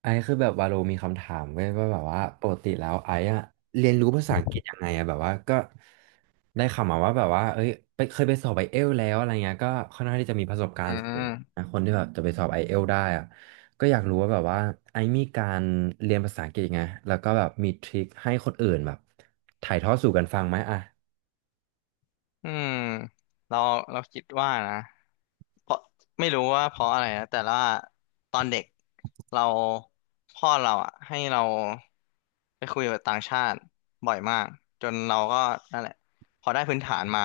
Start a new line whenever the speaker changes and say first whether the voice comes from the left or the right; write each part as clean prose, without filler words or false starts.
right: ไอซ์คือแบบวาโลมีคำถามเว้ยว่าแบบว่าปกติแล้วไอซ์อะเรียนรู้ภาษาอังกฤษยังไงอะแบบว่าก็ได้ข่าวมาว่าแบบว่าเอ้ยไปเคยไปสอบไอเอลแล้วอะไรเงี้ยก็ค่อนข้างที่จะมีประสบกา
left: อื
right: รณ์สูง
left: ม
right: นะคนที่แบบจะไปสอบไอเอลได้อะก็อยากรู้ว่าแบบว่าไอซ์มีการเรียนภาษาอังกฤษยังไงแล้วก็แบบมีทริคให้คนอื่นแบบถ่ายทอดสู่กันฟังไหมอะ
left: อืมเราเราคิดว่านะเพราะไม่รู้ว่าเพราะอะไรนะแต่ว่าตอนเด็กเราพ่อเราอ่ะให้เราไปคุยกับต่างชาติบ่อยมากจนเราก็นั่นแหละพอได้พื้นฐานมา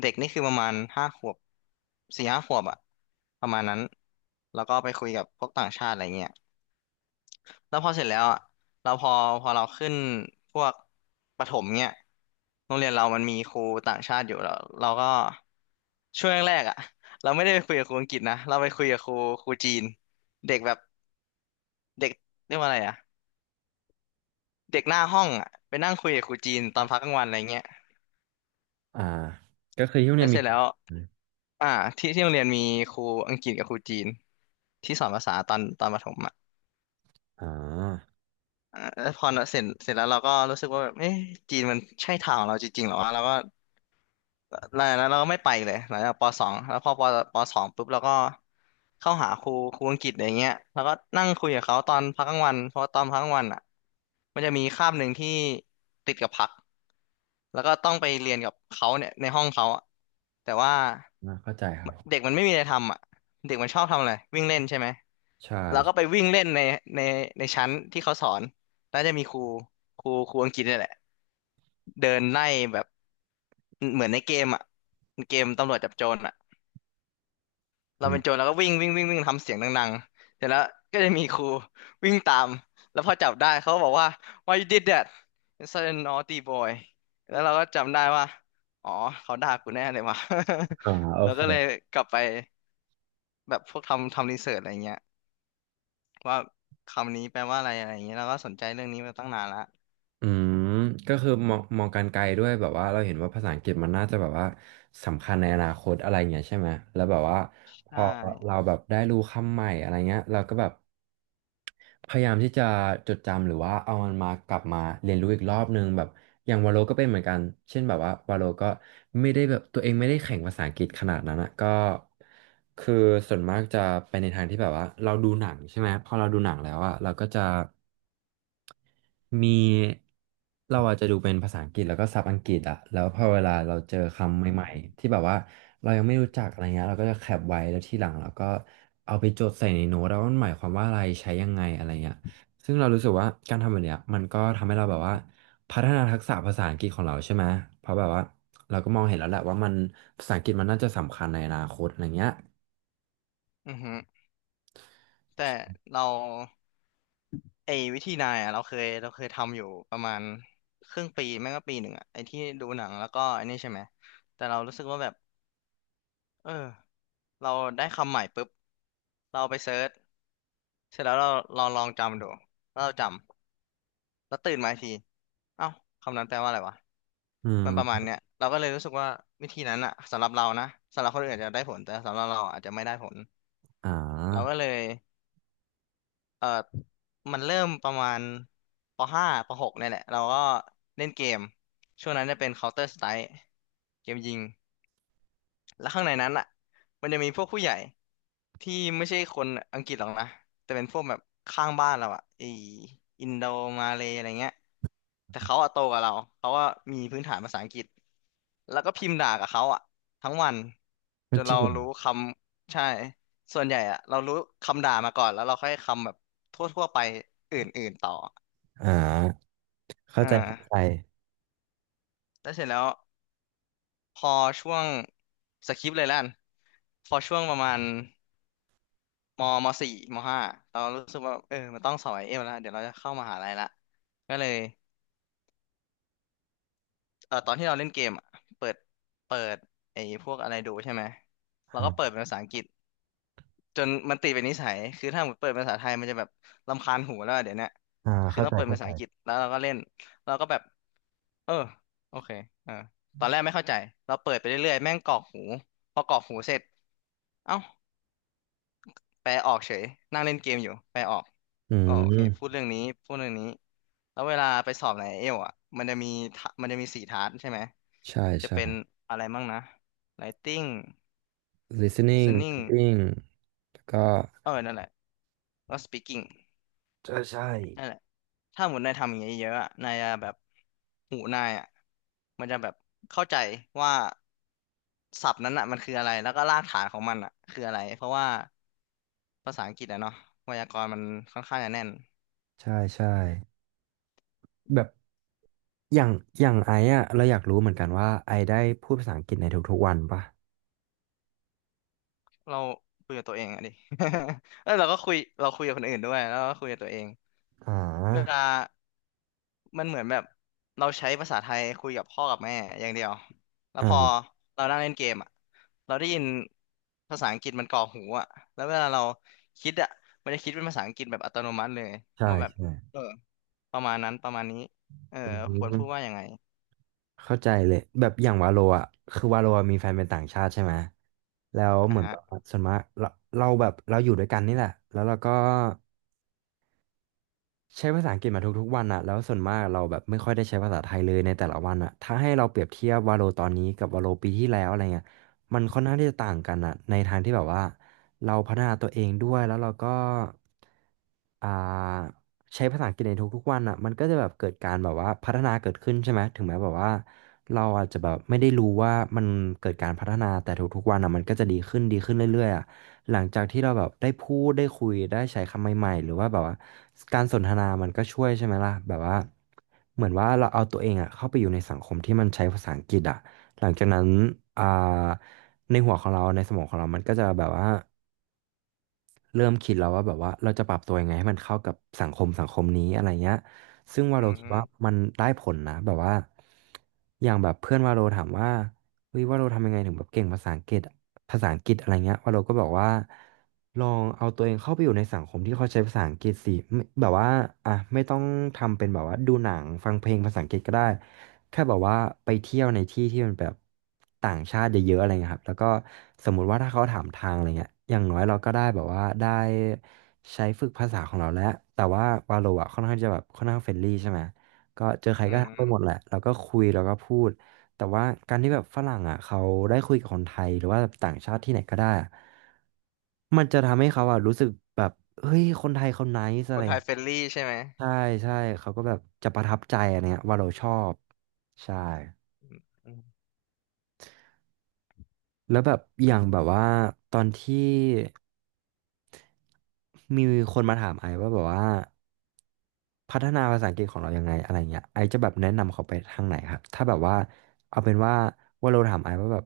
left: เด็กนี่คือประมาณห้าขวบสี่ห้าขวบอ่ะประมาณนั้นแล้วก็ไปคุยกับพวกต่างชาติอะไรเงี้ย แล้วพอเสร็จแล้วอ่ะเราพอพอเราขึ้นพวกประถมเนี่ยโรงเรียนเรามันมีครูต่างชาติอยู่แล้วเราก็ช่วงแรกๆอ่ะเราไม่ได้ไปคุยกับครูอังกฤษนะเราไปคุยกับครูจีนเด็กแบบเด็กเรียกว่าอะไรอ่ะเด็กหน้าห้องอ่ะไปนั่งคุยกับครูจีนตอนพักกลางวันอะไรเงี้ย
right: อ่าก็คือที่โรง
left: แล้
right: เรีย
left: ว
right: น
left: เส
right: มี
left: ร็จแล้วอ่าที่โรงเรียนมีครูอังกฤษกับครูจีนที่สอนภาษาตอนประถมอ่ะ
right: อ๋อ
left: อ่าแล้วพอเสร็จแล้วเราก็รู้สึกว่าแบบเอ๊ะจีนมันใช่ทางของเราจริงๆเหรอวะเราก็ แล้วแล้วเราก็ไม่ไปเลยหลังจากปสองแล้วพอปสองปุ๊บเราก็เข้าหาครูอังกฤษอะไรเงี้ยแล้วก็นั่งคุยกับเขาตอนพักกลางวันเพราะว่าตอนพักกลางวันอ่ะมันจะมีคาบหนึ่งที่ติดกับพักแล้วก็ต้องไปเรียนกับเขาเนี่ยในห้องเขาอะแต่ว่า
right: เข้าใจครับ
left: เด็กมันไม่มีอะไรทำอ่ะเด็กมันชอบทำอะไรวิ่งเล่นใช่ไหมเราก็
right: ใช่
left: ไปวิ่งเล่นในในชั้นที่เขาสอนแล้วจะมีครูอังกฤษเนี่ยแหละเดินไล่แบบ เหมือนในเกมอ่ะเกมตำรวจจับโจรอ่ะเรา
right: อื
left: เป็นโจ
right: ม
left: รเราก็วิ่งวิ่งวิ่งวิ่งทำเสียงดังๆเสร็จแล้วก็จะมีครูวิ่งตามแล้วพอจับได้เขาก็บอกว่า why you did that you're such a naughty boy แล้วเราก็จำได้ว่าอ๋อเขาด่ากูแน่เลยว่ะ
right: อ่า โอ
left: เรา
right: เค
left: ก็เลยกลับไปแบบพวกทำรีเสิร์ชอะไรเงี้ยว่าคำนี้แปลว่าอะไรอะไรเงี้ยเราก็สนใจเรื่องนี้มาตั้งนานละ
right: อืมก็คือมองการไกลด้วยแบบว่าเราเห็นว่าภาษาอังกฤษมันน่าจะแบบว่าสำคัญในอนาคตอะไรเงี้ยใช่ไหมแล้วแบบว่าพ
left: ใช
right: อเรา
left: ่
right: แบบได้รู้คำใหม่อะไรเงี้ยเราก็แบบพยายามที่จะจดจำหรือว่าเอามันมากลับมาเรียนรู้อีกรอบนึงแบบอย่างวาโลก็เป็นเหมือนกันเช่นแบบว่าวาโลก็ไม่ได้แบบตัวเองไม่ได้แข่งภาษาอังกฤษขนาดนั้นนะก็คือส่วนมากจะไปในทางที่แบบว่าเราดูหนังใช่ไหมพอเราดูหนังแล้วอะเราก็จะ มีเราอาจจะดูเป็นภาษาอังกฤษแล้วก็ศัพท์อังกฤษอะแล้วพอเวลาเราเจอคำใหม่ๆที่แบบว่าเรายังไม่รู้จักอะไรเงี้ยเราก็จะแคปไว้แล้วทีหลังเราก็เอาไปจดใส่ในโน้ตแล้วามันหมายความว่าอะไรใช้ยังไงอะไรเงี้ยซึ่งเรารู้สึกว่าการทำแบบเนี้ยมันก็ทำให้เราแบบว่าพัฒนาทักษะภาษาอังกฤษของเราใช่ไหมเพราะแบบว่าเราก็มองเห็นแล้วแหละว่ามันภาษาอังกฤษมันน่าจะสำคัญในอนาคตอะไรเงี้ย
left: อือฮึแต่เรา ไอ้วิธีนายอ่ะเราเคยทำอยู่ประมาณครึ่งปีแม่งก็ปีหนึ่งอ่ะไอ้ที่ดูหนังแล้วก็ไอ้นี่ใช่ไหมแต่เรารู้สึกว่าแบบเออเราได้คำใหม่ปุ๊บเราไปเซิร์ชเสร็จแล้วเราลองจำดูแล้วเราจำแล้วตื่นมาอีกทีเอ้าคำนั้นแปลว่าอะไรวะ
right: อื
left: มั
right: ม
left: นประมาณเนี้ยเราก็เลยรู้สึกว่าวิธีนั้นอ่ะสำหรับเรานะสำหรับคนอื่นอาจจะได้ผลแต่สำหรับเราอาจจะไม่ได้ผล
right: อ่า
left: เราก็เลย เออมันเริ่มประมาณปห้าปหกเนี่ยแหละเราก็เล่นเกมช่วงนั้นจะเป็น Counter Strike เกมยิง แล้วข้างในนั้นอ่ะมันจะมีพวกผู้ใหญ่ที่ไม่ใช่คนอังกฤษหรอกนะแต่เป็นพวกแบบข้างบ้านเราอ่ะไออินโดมาเลอะไรเงี้ยแต่เขาอะโตกว่าเราเขาว่ามีพื้นฐานภาษาอังกฤษแล้วก็พิมพ์ด่ากับเขาอ่ะทั้งวัน
right: ก็
left: จน
right: จริ
left: เรา
right: ง
left: รู้คำใช่ส่วนใหญ่อ่ะเรารู้คำด่ามาก่อนแล้วเราค่อยคำแบบทั่วๆไปอื่นๆต่อ
right: อ่าเข้า
left: อ่
right: ใจเข้าใจ
left: าแล้วเสร็จแล้วพอช่วงสคริปต์เลยแล้วกันพอช่วงประมาณ มมสี่มห้าเรารู้สึกว่าเออมันต้องสอบไอเอฟแล้วเดี๋ยวเราจะเข้ามหาลัยละก็เลยเออตอนที่เราเล่นเกมอะเปิดเปิดไอพวกอะไรดูใช่ไหมเราก็เปิด
right: อ่า
left: เป็นภาษาอังกฤษจนมันติดเป็นนิสัยคือถ้าหมดเปิดเป็นภาษาไทยมันจะแบบรำคาญหูแล้วอะเดี๋ยวเนี้ย
right: อ่า
left: คือ
right: เข้า
left: ต้อ
right: ใจ
left: งเปิดเป็นภาษาอังกฤษแล้วเราก็เล่นเราก็แบบเออโอเคเออตอนแรกไม่เข้าใจเราเปิดไปเรื่อยๆแม่งกรอกหูพอกรอกหูเสร็จเอ้าแปลออกเฉยนั่งเล่นเกมอยู่แปลออก
right: อื
left: อ๋อโอเคพูด
right: ม
left: เรื่องนี้พูดเรื่องนี้แล้วเวลาไปสอบในเอลอ่ะมันจะมีมันจะมีสี่ทาสใช่ไหม
right: ใช่
left: จะ
right: ใช่
left: เป็นอะไรมั่งนะ Writing
right: listening
left: Listening
right: reading แล้วก็
left: เออนั่นแหละแล้ว Speaking
right: ใช่ใช่
left: นั่นแหละถ้าหมดนายทำอย่างเงี้ยเยอะอะนายจะแบบหูนายอ่ะมันจะแบบเข้าใจว่าศัพท์นั้นอ่ะมันคืออะไรแล้วก็รากฐานของมันอ่ะคืออะไรเพราะว่าภาษาอังกฤษอะเนาะไวยากรณ์มันค่อนข้างจะแน่น
right: ใช่ใช่แบบอย่างไอ้อะเราอยากรู้เหมือนกันว่าไอได้พูดภาษาอังกฤษในทุกๆวันปะ
left: เราคุยกับตัวเองอะดิ แล้วเราก็คุยเราคุยกับคนอื่นด้วยแล้วก็คุยกับตัวเอง
right: อ่
left: เว
right: า
left: ลามันเหมือนแบบเราใช้ภาษาไทยคุยกับพ่อกับแม่อย่างเดียวแล้ว
right: อ่
left: พอ
right: า
left: เรานั่งเล่นเกมอ่ะเราได้ยินภาษาอังกฤษมันก่อหูอ่ะแล้วเวลาเราคิดอ่ะมันจะคิดเป็นภาษาอังกฤษแบบอัตโนมัติเลย
right: ใช่
left: ว่าแบบ
right: ใช่
left: เออประมาณนั้นประมาณนี้เออ
right: อื
left: ควรพู
right: ม
left: ดว่ายังไง
right: เข้าใจเลยแบบอย่างวาโลอะคือวาโลอะมีแฟนเป็นต่างชาติใช่ไหมแล้วเห
left: อ่ะ
right: มือน
left: ฮะ
right: แบบว่าส่วนมากเราแบบเราอยู่ด้วยกันนี่แหละแล้วเราก็ ใช้ภาษาอังกฤษมาทุกๆวันอะแล้วส่วนมากเราแบบไม่ค่อยได้ใช้ภาษาไทยเลยในแต่ละวันอะถ้าให้เราเปรียบเทียบวาโลตอนนี้กับวาโลปีที่แล้วอะไรเงี้ยมันค่อนข้างที่จะต่างกันอะในทางที่แบบว่าเราพัฒนาตัวเองด้วยแล้วเราก็อ่าใช้ภาษาอังกฤษในทุกๆวันอะมันก็จะแบบเกิดการแบบว่าพัฒนาเกิดขึ้นใช่ไหมถึงแม้แบบว่าเราอาจจะแบบไม่ได้รู้ว่ามันเกิดการพัฒนาแต่ทุกๆวันอะมันก็จะดีขึ้นเรื่อยๆอะ หลังจากที่เราแบบได้พูดได้คุยได้ใช้คำใหม่ๆหรือว่าแบบว่าการสนทนามันก็ช่วยใช่ไหมล่ะแบบว่าเหมือนว่าเราเอาตัวเองอะเข้าไปอยู่ในสังคมที่มันใช้ภาษาอังกฤษอะหลังจากนั้นอ่าในหัวของเราในสมองของเรามันก็จะแบบว่าเริ่มคิดแล้วว่าแบบว่าเราจะปรับตัวยังไงให้มันเข้ากับสังคมนี้อะไรเงี้ยซึ่งวา
left: อื
right: โลคิดว่า
left: ม
right: มันได้ผลนะแบบว่าอย่างแบบเพื่อนวาโลถามว่าเฮ้ยวาโลทำยังไงถึงแบบเก่งภาษาอังกฤษ ภาษาอังกฤษอะไรเงี้ยว่าเราก็บอกว่าลองเอาตัวเองเข้าไปอยู่ในสังคมที่เขาใช้ภาษาอังกฤษสิไม่แบบว่าอ่ะไม่ต้องทำเป็นแบบว่าดูหนังฟังเพลงภาษาอังกฤษก็ได้แค่แบบว่าไปเที่ยวในที่ที่มันแบบต่างชาติเยอะๆอะไรเงี้ยครับแล้วก็สมมุติว่าถ้าเขาถามทางอะไรเงี้ยอย่างน้อยเราก็ได้แบบว่าได้ใช้ฝึกภาษาของเราแล้วแต่ว่าวาโลอ่ะค่อนข้างจะแบบค่อนข้างเฟรนลี่ใช่ไหมก็เจอใคร
left: อื
right: ก็ทักไปหมด
left: ม
right: แหละเราก็คุยแล้วก็พูด แต่ว่าการที่แบบฝรั่งอ่ะเขาได้คุยกับคนไทยหรือว่าต่างชาติที่ไหนก็ได้อะมันจะทำให้เขาอ่ะรู้สึกแบบเฮ้ยคนไทยเขาไนซ์อะ
left: ค
right: ไร
left: น
right: อ
left: ไท
right: ย่าง
left: ย
right: เงี้ย
left: เฟรนลี่ใช่ไหม
right: ใช่ใช่เขาก็แบบจะประทับใจอะไรเงี้ยว่าเราชอบใช่
left: อืม
right: แล้วแบบอย่างแบบว่าตอนที่มีคนมาถามไอว่าแบบว่า พัฒนาภาษาอังกฤษของเรายังไงอะไรเงี้ยไอจะแบบแนะนำเขาไปทางไหนครับถ้าแบบว่าเอาเป็นว่าว่าเราถามไอว่าแบบ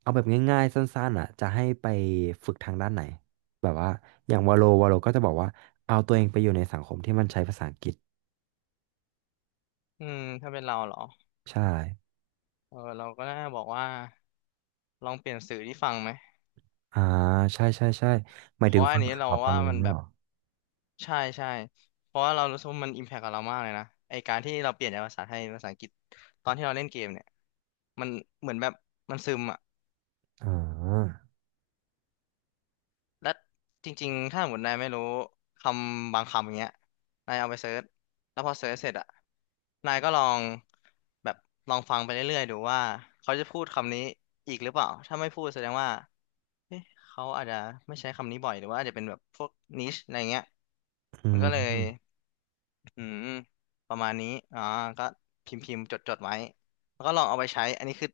right: เอาแบบง่ายๆสั้นๆอ่ะจะให้ไปฝึกทางด้านไหนแบบว่าอย่างวาโลก็จะบอกว่าเอาตัวเองไปอยู่ในสังคมที่มันใช้ภาษาอังกฤษ
left: อืมถ้าเป็นเราเหรอ
right: ใช่
left: เออเราก็น่าบอกว่าลองเปลี่ยนสื่อที่ฟังไหม
right: อ่าใช่ใช่ใช่หมา
left: เพ
right: ยถึ
left: ราะ
right: ง
left: ว่า
right: ฟั
left: อัน
right: ง
left: นี้เรา
right: ข่าวฟัง
left: ว่า
right: อะไร
left: มัน
right: เนี่ย
left: แบ
right: เห
left: บ
right: รอ
left: ใช่ใช่เพราะว่าเรารู้สึกว่ามันอิมแพคกับเรามากเลยนะไอการที่เราเปลี่ยนจากภาษาไทยเป็นภาษาอังกฤษตอนที่เราเล่นเกมเนี่ยมันเหมือนแบบมันซึมอ่ะ
right: อ่า
left: และจริงๆถ้าสมมตินายไม่รู้คำบางคำอย่างเงี้ยนายเอาไปเซิร์ชแล้วพอเซิร์ชเสร็จอ่ะนายก็ลองแบบลองฟังไปเรื่อยๆดูว่าเขาจะพูดคำนี้อีกหรือเปล่าถ้าไม่พูดแสดงว่า เอ๊ะเขาอาจจะไม่ใช้คำนี้บ่อยหรือว่าอาจจะเป็นแบบพวกนิชอะไรเงี้ย
right: อื
left: มันก็เลย
right: ม
left: อืมประมาณนี้อ่าก็พิมพ์จดไว้แล้วก็ลองเอาไปใช้อันนี้คือ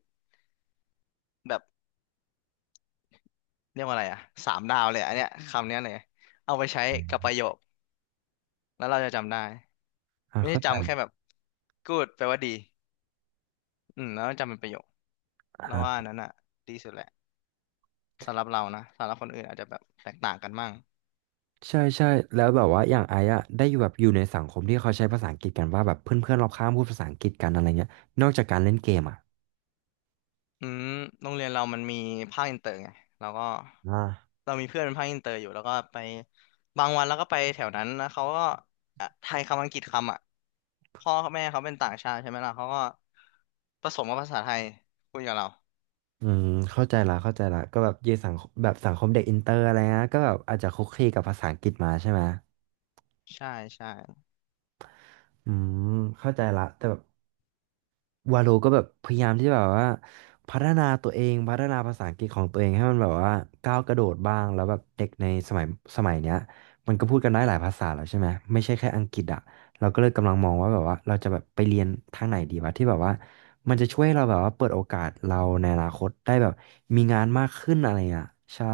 left: แบบเรียกว่าอะไรอ่ะสามดาวเลยอันเนี้ยคำเนี้ยเลยเอาไปใช้
right: อ
left: กับประ
right: ม
left: โยคแล้วเราจะจำได้
right: อ่า
left: ไม่ใช่
right: เข้าใจ
left: จำแค่แบบ good แปลว่าดีอืมแล้วจำเป็นประโยคแล้ว
right: อ่
left: ว่าอัน
right: า
left: นั้นอ่ะดีสุดแหละสำหรับเรานะสำหรับคนอื่นอาจจะแบบแตกต่างกันมั่ง
right: ใช่ใช่แล้วแบบว่าอย่างไอ้อะได้อยู่แบบอยู่ในสังคมที่เขาใช้ภาษาอังกฤษกันว่าแบบเพื่อนๆรอบข้างพูดภาษาอังกฤษกันอะไรเงี้ยนอกจากการเล่นเกมอะ
left: อืมโรงเรียนเรามันมีภาคอินเตอร์ไงเราก็
right: อ่า
left: เรามีเพื่อนเป็นภาคอินเตอร์อยู่แล้วก็ไปบางวันแล้วก็ไปแถวนั้นนะเขาก็อ่ะไทยคำอังกฤษคำอ่ะพ่อกับแม่เขาเป็นต่างชาติใช่ไหมล่ะเขาก็ผสมกับภาษาไทยคุยกับเรา
right: อืมเข้าใจละก็แบบเยสังคมแบบสังคมเด็กอินเตอร์อะไรเงี้ยก็แบบอาจจะคุกคีกับภาษาอังกฤษมาใช่ไหม
left: ใช่ใช่
right: อืมเข้าใจละแต่แบบ วาโลก็แบบพยายามที่จะแบบว่าพัฒนาตัวเองพัฒนาภาษาอังกฤษของตัวเองให้มันแบบว่าก้าวกระโดดบ้างแล้วแบบเด็กในสมัยเนี้ยมันก็พูดกันได้หลายภาษาแล้วใช่ไหมไม่ใช่แค่อังกฤษอ่ะเราก็เลยกำลังมองว่าแบบว่าเราจะแบบไปเรียนทางไหนดีวะที่แบบว่ามันจะช่วยให้เราแบบว่าเปิดโอกาสเราในอนาคตได้แบบมีงานมากขึ้นอะไรอ่ะใช่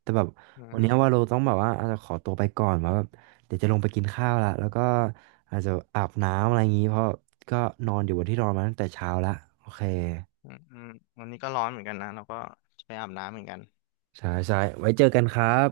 right: แต่แบบ
left: อื
right: วันเนี้ยวา
left: ม
right: โลต้องแบบว่าอาจจะขอตัวไปก่อนว่าแบบ เดี๋ยวจะลงไปกินข้าวละแล้วก็อาจจะอาบน้ำอะไรอย่างนี้ เพราะก็นอนอยู่บนที่นอนมาตั้งแต่เช้าละโอเค
left: อืมวันนี้ก็ร้อนเหมือนกันนะเราก็จะไปอาบน้ำเหมือนกัน
right: ใช่ใช่ไว้เจอกันครับ